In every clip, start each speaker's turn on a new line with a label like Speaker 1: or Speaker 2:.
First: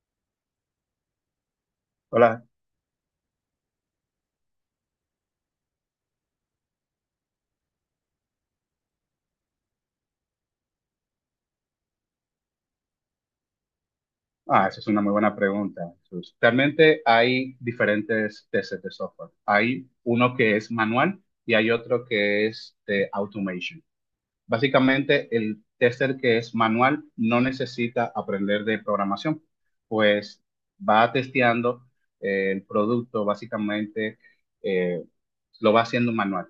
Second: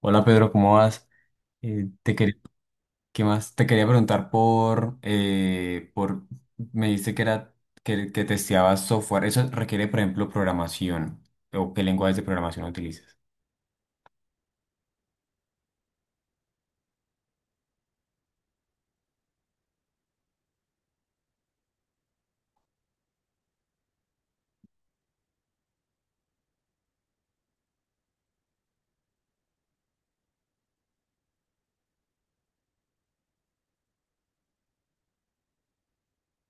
Speaker 1: Hola Pedro, ¿cómo vas? Te quería,
Speaker 2: Hola.
Speaker 1: ¿qué más? Te quería preguntar por, me dijiste que era que testeabas software. Eso requiere, por ejemplo, programación. ¿O qué lenguajes de programación utilizas?
Speaker 2: Ah, esa es una muy buena pregunta, Jesús. Realmente hay diferentes tesis de software. Hay uno que es manual y hay otro que es de automation. Básicamente, el tester que es manual no necesita aprender de programación, pues va testeando el producto, básicamente eh, lo va haciendo manual,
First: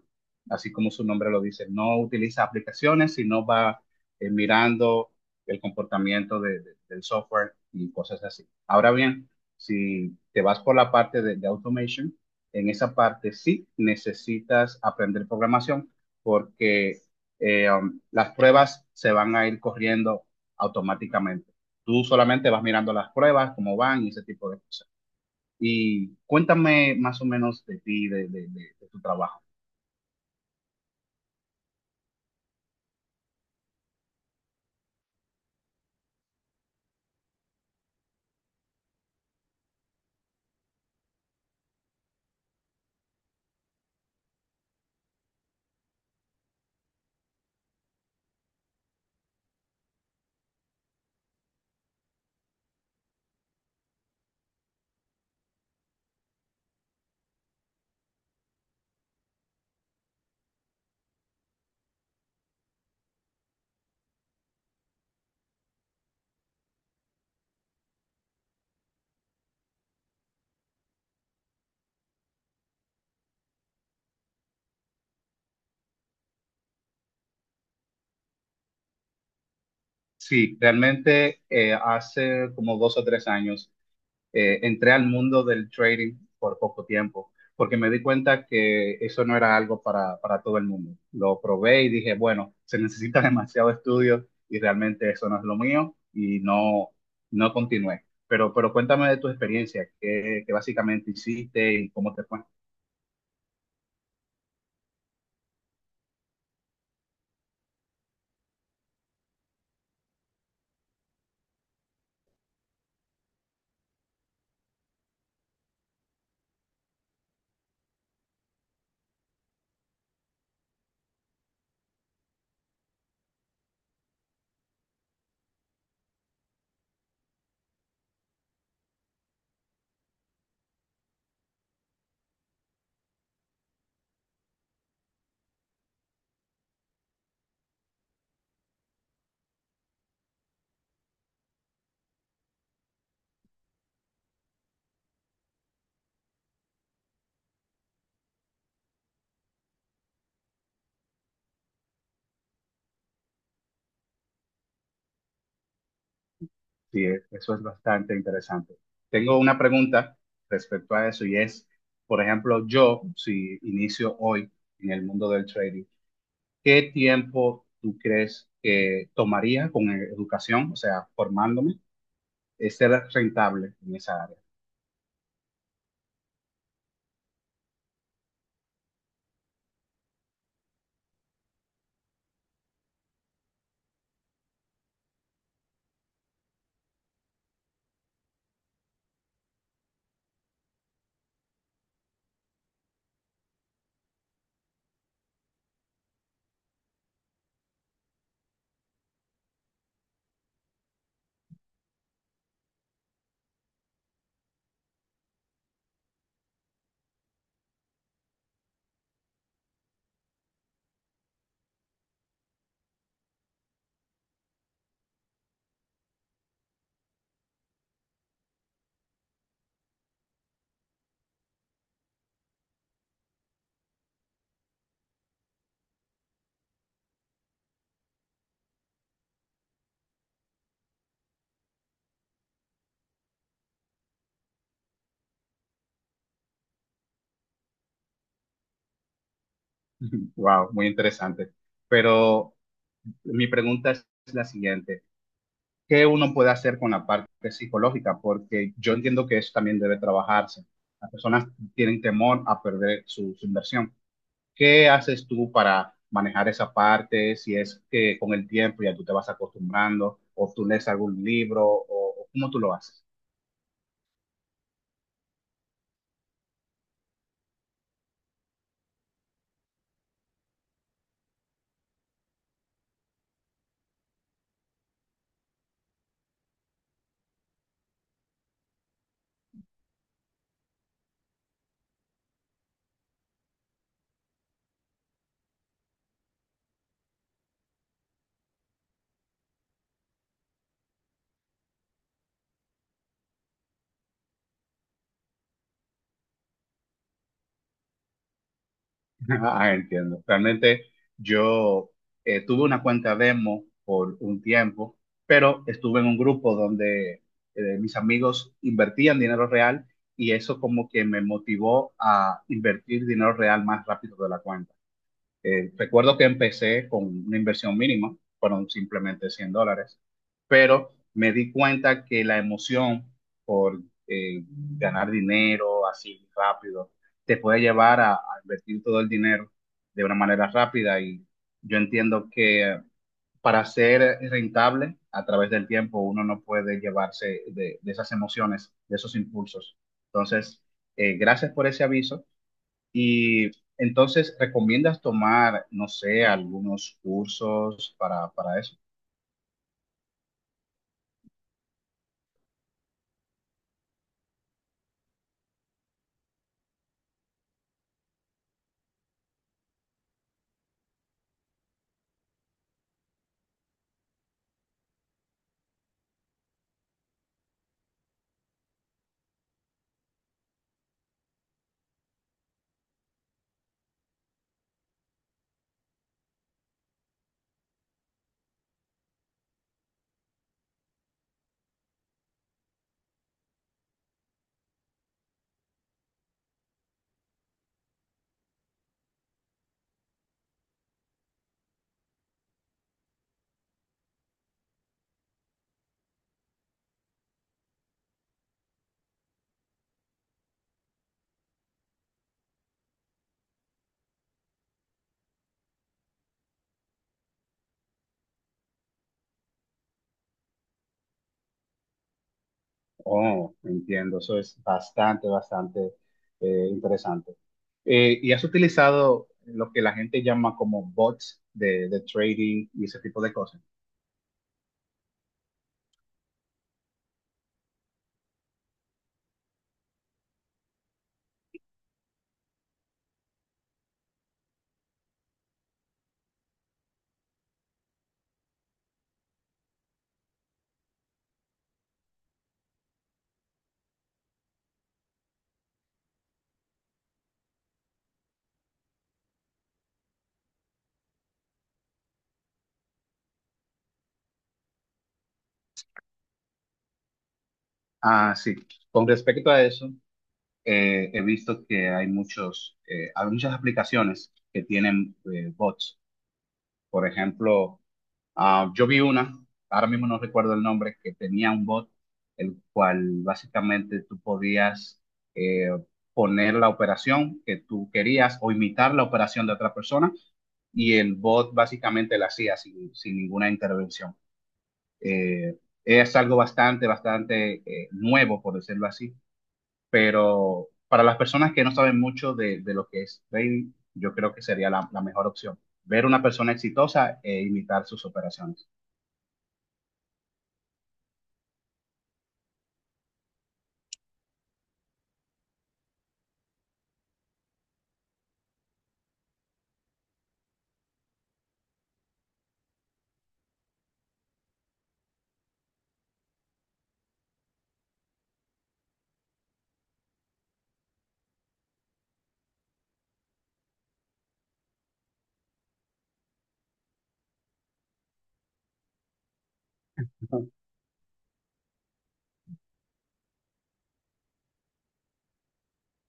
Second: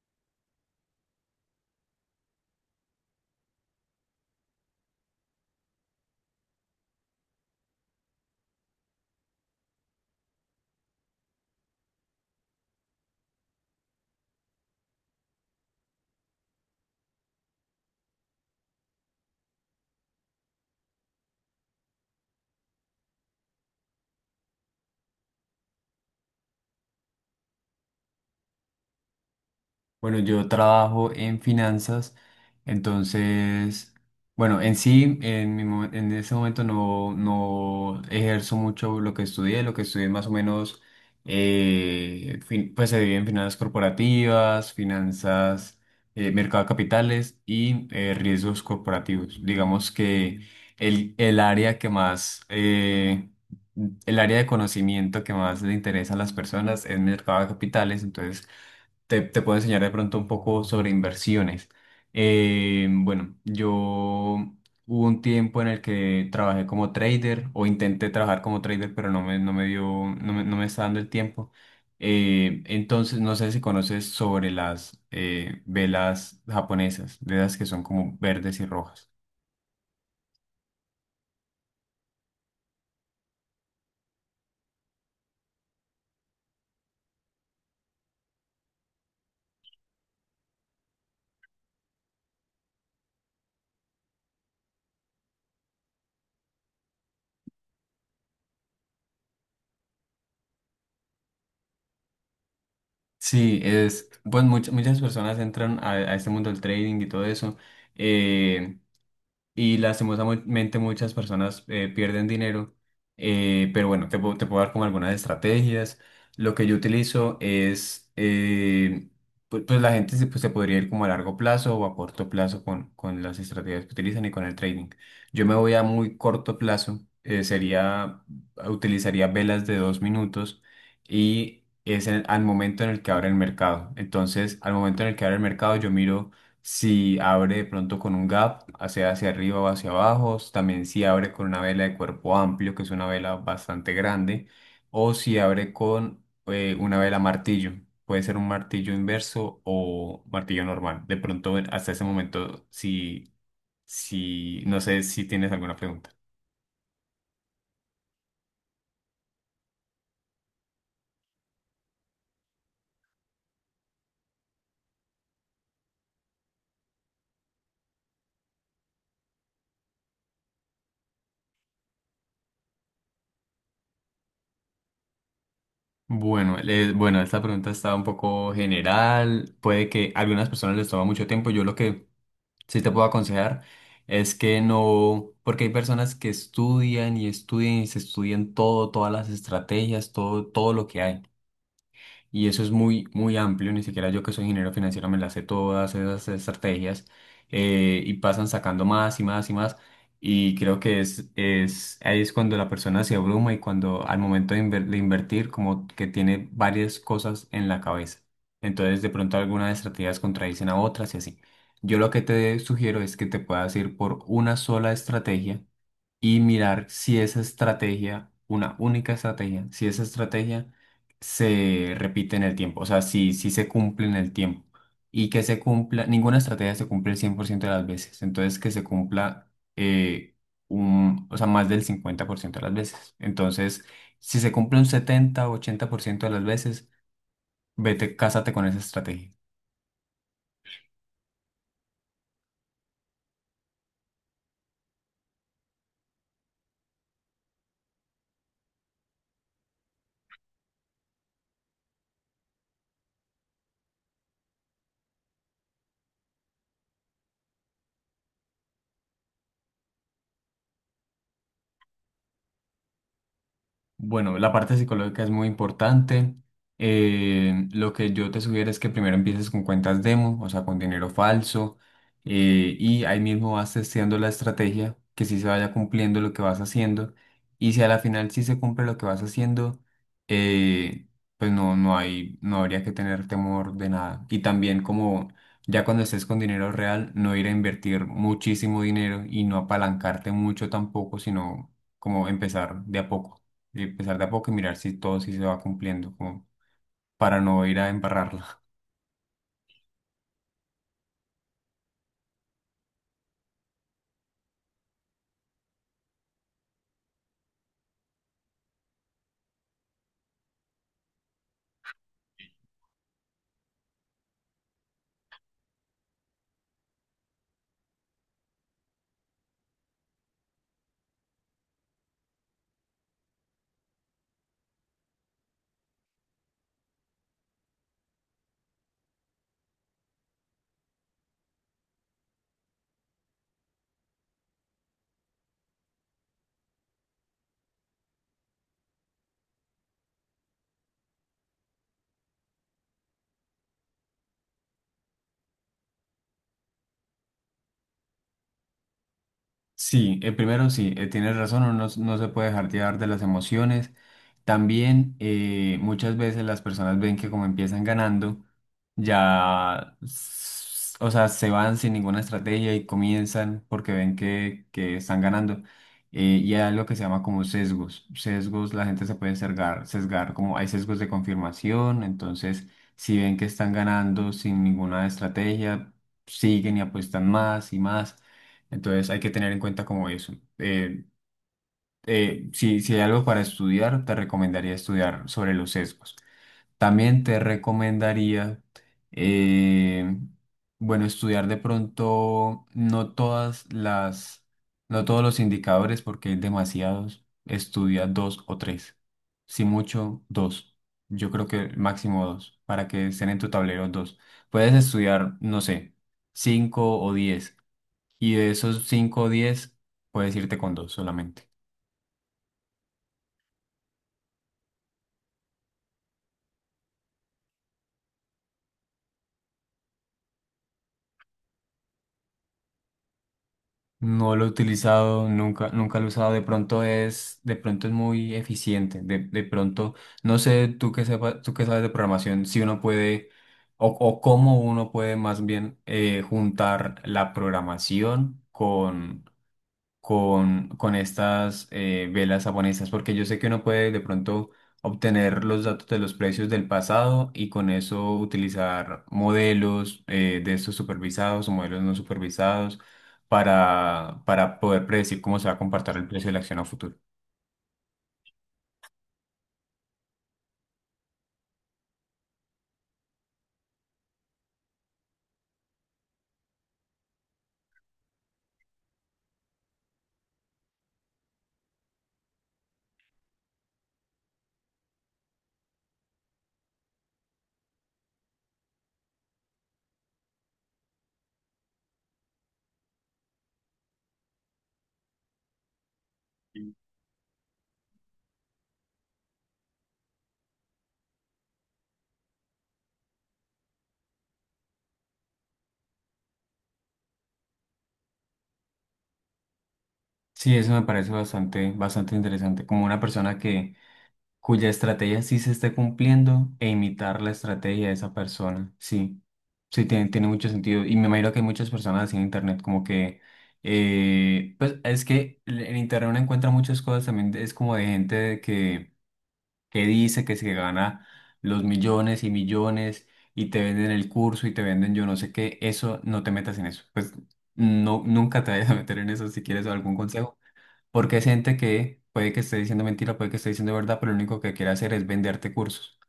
Speaker 2: así como su nombre lo dice. No utiliza aplicaciones, sino va mirando el comportamiento del software y cosas así. Ahora bien, si te vas por la parte de automation, en esa parte sí necesitas aprender programación porque... eh, um, las pruebas se van a ir corriendo automáticamente. Tú solamente vas mirando las pruebas, cómo van y ese tipo de cosas. Y cuéntame más o menos de ti, de tu trabajo.
Speaker 1: Bueno, yo trabajo en finanzas, entonces, bueno, en sí, en ese momento no ejerzo mucho lo que estudié más o menos, pues se divide en finanzas corporativas, finanzas, mercado de capitales y riesgos corporativos. Digamos que el, el área que más, eh, el área de conocimiento que más le interesa a las personas es mercado de capitales, entonces te puedo enseñar de pronto un poco sobre inversiones. Bueno, yo hubo un tiempo en el que trabajé como trader o intenté trabajar como trader, pero no me dio, no me está dando el tiempo. Entonces, no sé si conoces sobre las velas japonesas, de las que son como verdes y rojas.
Speaker 2: Sí, realmente hace como dos o tres años entré al mundo del trading por poco tiempo, porque me di cuenta que eso no era algo para todo el mundo. Lo probé y dije, bueno, se necesita demasiado estudio y realmente eso no es lo mío y no continué. Pero cuéntame de tu experiencia, qué básicamente hiciste y cómo te fue.
Speaker 1: Sí, es, pues muchas personas entran a este mundo del trading y todo eso. eh, y lastimosamente muchas personas pierden dinero, pero bueno, te puedo dar como algunas estrategias. Lo que yo utilizo es, pues la gente se podría ir como a largo plazo o a corto plazo con las estrategias que utilizan y con el trading. Yo me voy a muy corto plazo, utilizaría velas de 2 minutos y es al momento en el que abre el mercado. Entonces, al momento en el que abre el mercado, yo miro si abre de pronto con un gap, hacia arriba o hacia abajo, también si abre con una vela de cuerpo amplio, que es una vela bastante grande, o si abre con una vela martillo, puede ser un martillo inverso o martillo normal. De pronto, hasta ese momento, si, no sé si tienes alguna pregunta.
Speaker 2: Sí, eso es bastante interesante. Tengo una pregunta respecto a eso y es, por ejemplo, yo si inicio hoy en el mundo del trading, ¿qué tiempo tú crees que tomaría con educación, o sea, formándome, ser rentable en esa área?
Speaker 1: Bueno, esta pregunta está un poco general, puede que a algunas personas les toma mucho tiempo, yo lo que, si te puedo aconsejar, es que no, porque hay personas que estudian y estudian y se estudian todo, todas las estrategias, todo lo que hay y eso es muy, muy amplio, ni siquiera yo que soy ingeniero financiero me las sé todas esas estrategias y pasan sacando más y más y más y creo que ahí es cuando la persona se abruma y cuando al momento de invertir como que tiene varias cosas en la cabeza. Entonces de pronto algunas estrategias contradicen a otras y así. Yo lo que te sugiero es que te puedas ir por una sola estrategia y mirar si esa estrategia, una única estrategia, si esa estrategia se repite en el tiempo, o sea, si se cumple en el tiempo y que se cumpla, ninguna estrategia se cumple el 100% de las veces, entonces que se cumpla eh, o sea, más del 50% de las veces. Entonces, si se cumple un 70 o 80% de las veces, vete, cásate con esa estrategia.
Speaker 2: Wow, muy interesante. Pero mi pregunta es la siguiente. ¿Qué uno puede hacer con la parte psicológica? Porque yo entiendo que eso también debe trabajarse. Las personas tienen temor a perder su inversión. ¿Qué haces tú para manejar esa parte? Si es que con el tiempo ya tú te vas acostumbrando o tú lees algún libro o cómo tú lo haces.
Speaker 1: Bueno, la parte psicológica es muy importante. Lo que yo te sugiero es que primero empieces con cuentas demo, o sea, con dinero falso, y ahí mismo vas testeando la estrategia, que sí se vaya cumpliendo lo que vas haciendo, y si a la final sí se cumple lo que vas haciendo, eh, pues no, no hay, no habría que tener temor de nada. Y también como ya cuando estés con dinero real, no ir a invertir muchísimo dinero y no apalancarte mucho tampoco, sino como empezar de a poco y empezar de a poco y mirar si todo sí se va cumpliendo, como para no ir a embarrarla.
Speaker 2: Ah, entiendo. Realmente yo tuve una cuenta demo por un tiempo, pero estuve en un grupo donde mis amigos invertían dinero real y eso como que me motivó a invertir dinero real más rápido de la cuenta. Recuerdo que empecé con una inversión mínima, fueron simplemente $100, pero me di cuenta que la emoción por ganar dinero así rápido te puede llevar a invertir todo el dinero de una manera rápida y yo entiendo que para ser rentable a través del tiempo uno no puede llevarse de esas emociones, de esos impulsos. Entonces, gracias por ese aviso. Y entonces, ¿recomiendas tomar, no sé, algunos cursos para eso?
Speaker 1: Sí, primero sí, tienes razón, uno no, no se puede dejar llevar de las emociones. También muchas veces las personas ven que como empiezan ganando, ya, o sea, se van sin ninguna estrategia y comienzan porque ven que están ganando. Y hay algo que se llama como sesgos. Sesgos, la gente se puede sesgar, como hay sesgos de confirmación, entonces si ven que están ganando sin ninguna estrategia, siguen y apuestan más y más. Entonces hay que tener en cuenta como eso. Si hay algo para estudiar, te recomendaría estudiar sobre los sesgos. También te recomendaría, eh, bueno, estudiar de pronto no todos los indicadores porque hay demasiados. Estudia dos o tres. Si mucho, dos. Yo creo que máximo dos, para que estén en tu tablero dos. Puedes estudiar, no sé, cinco o diez. Y de esos cinco o diez, puedes irte con dos solamente.
Speaker 2: Oh, entiendo, eso es bastante, bastante interesante. ¿Y has utilizado lo que la gente llama como bots de trading y ese tipo de cosas?
Speaker 1: No lo he utilizado, nunca, nunca lo he usado. De pronto es muy eficiente. De pronto, no sé, tú que sabes de programación, si uno puede, o cómo uno puede más bien juntar la programación con, estas velas japonesas, porque yo sé que uno puede de pronto obtener los datos de los precios del pasado y con eso utilizar modelos de estos supervisados o modelos no supervisados para poder predecir cómo se va a comportar el precio de la acción a futuro.
Speaker 2: Ah, sí. Con respecto a eso, he visto que hay muchos, hay muchas aplicaciones que tienen bots. Por ejemplo, ah, yo vi una, ahora mismo no recuerdo el nombre, que tenía un bot, el cual básicamente tú podías eh, poner la operación que tú querías o imitar la operación de otra persona y el bot básicamente la hacía sin, sin ninguna intervención. Eh, es algo bastante, bastante nuevo, por decirlo así, pero para las personas que no saben mucho de lo que es trading, yo creo que sería la mejor opción, ver una persona exitosa e imitar sus operaciones.
Speaker 1: Sí, eso me parece bastante, bastante interesante. Como una persona que cuya estrategia sí se esté cumpliendo e imitar la estrategia de esa persona. Sí, sí, tiene mucho sentido. Y me imagino que hay muchas personas así en Internet, como que, pues es que en Internet uno encuentra muchas cosas también, es como de gente de que dice que se gana los millones y millones y te venden el curso y te venden yo no sé qué, eso no te metas en eso. Pues no, nunca te vayas a meter en eso si quieres algún consejo. Porque es gente que puede que esté diciendo mentira, puede que esté diciendo verdad, pero lo único que quiere hacer es venderte cursos.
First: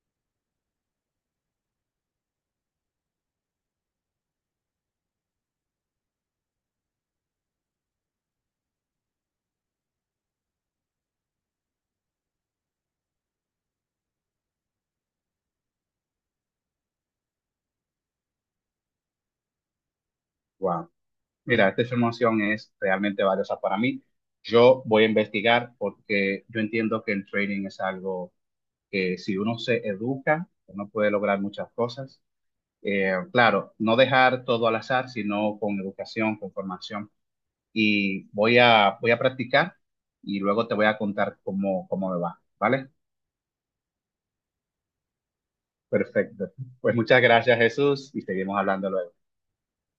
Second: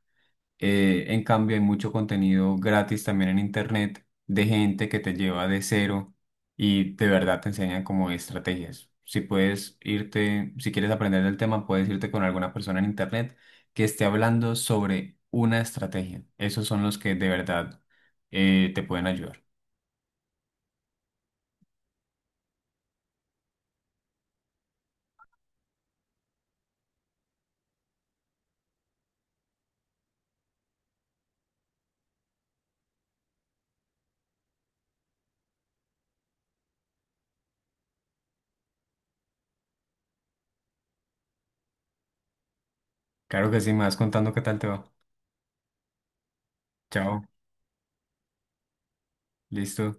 Speaker 1: En cambio, hay mucho contenido gratis también en internet de gente que te lleva de cero y de verdad te enseñan como estrategias. Si puedes irte, si quieres aprender del tema, puedes irte con alguna persona en internet que esté hablando sobre una estrategia. Esos son los que de verdad te pueden ayudar.
Speaker 2: Wow. Mira, esta información es realmente valiosa para mí. Yo voy a investigar porque yo entiendo que el trading es algo que si uno se educa, uno puede lograr muchas cosas. Claro, no dejar todo al azar, sino con educación, con formación. Y voy voy a practicar y luego te voy a contar cómo, cómo me va, ¿vale?
Speaker 1: Claro que sí, me vas contando qué tal te va.
Speaker 2: Perfecto. Pues muchas
Speaker 1: Chao,
Speaker 2: gracias, Jesús, y seguimos hablando luego.
Speaker 1: listo.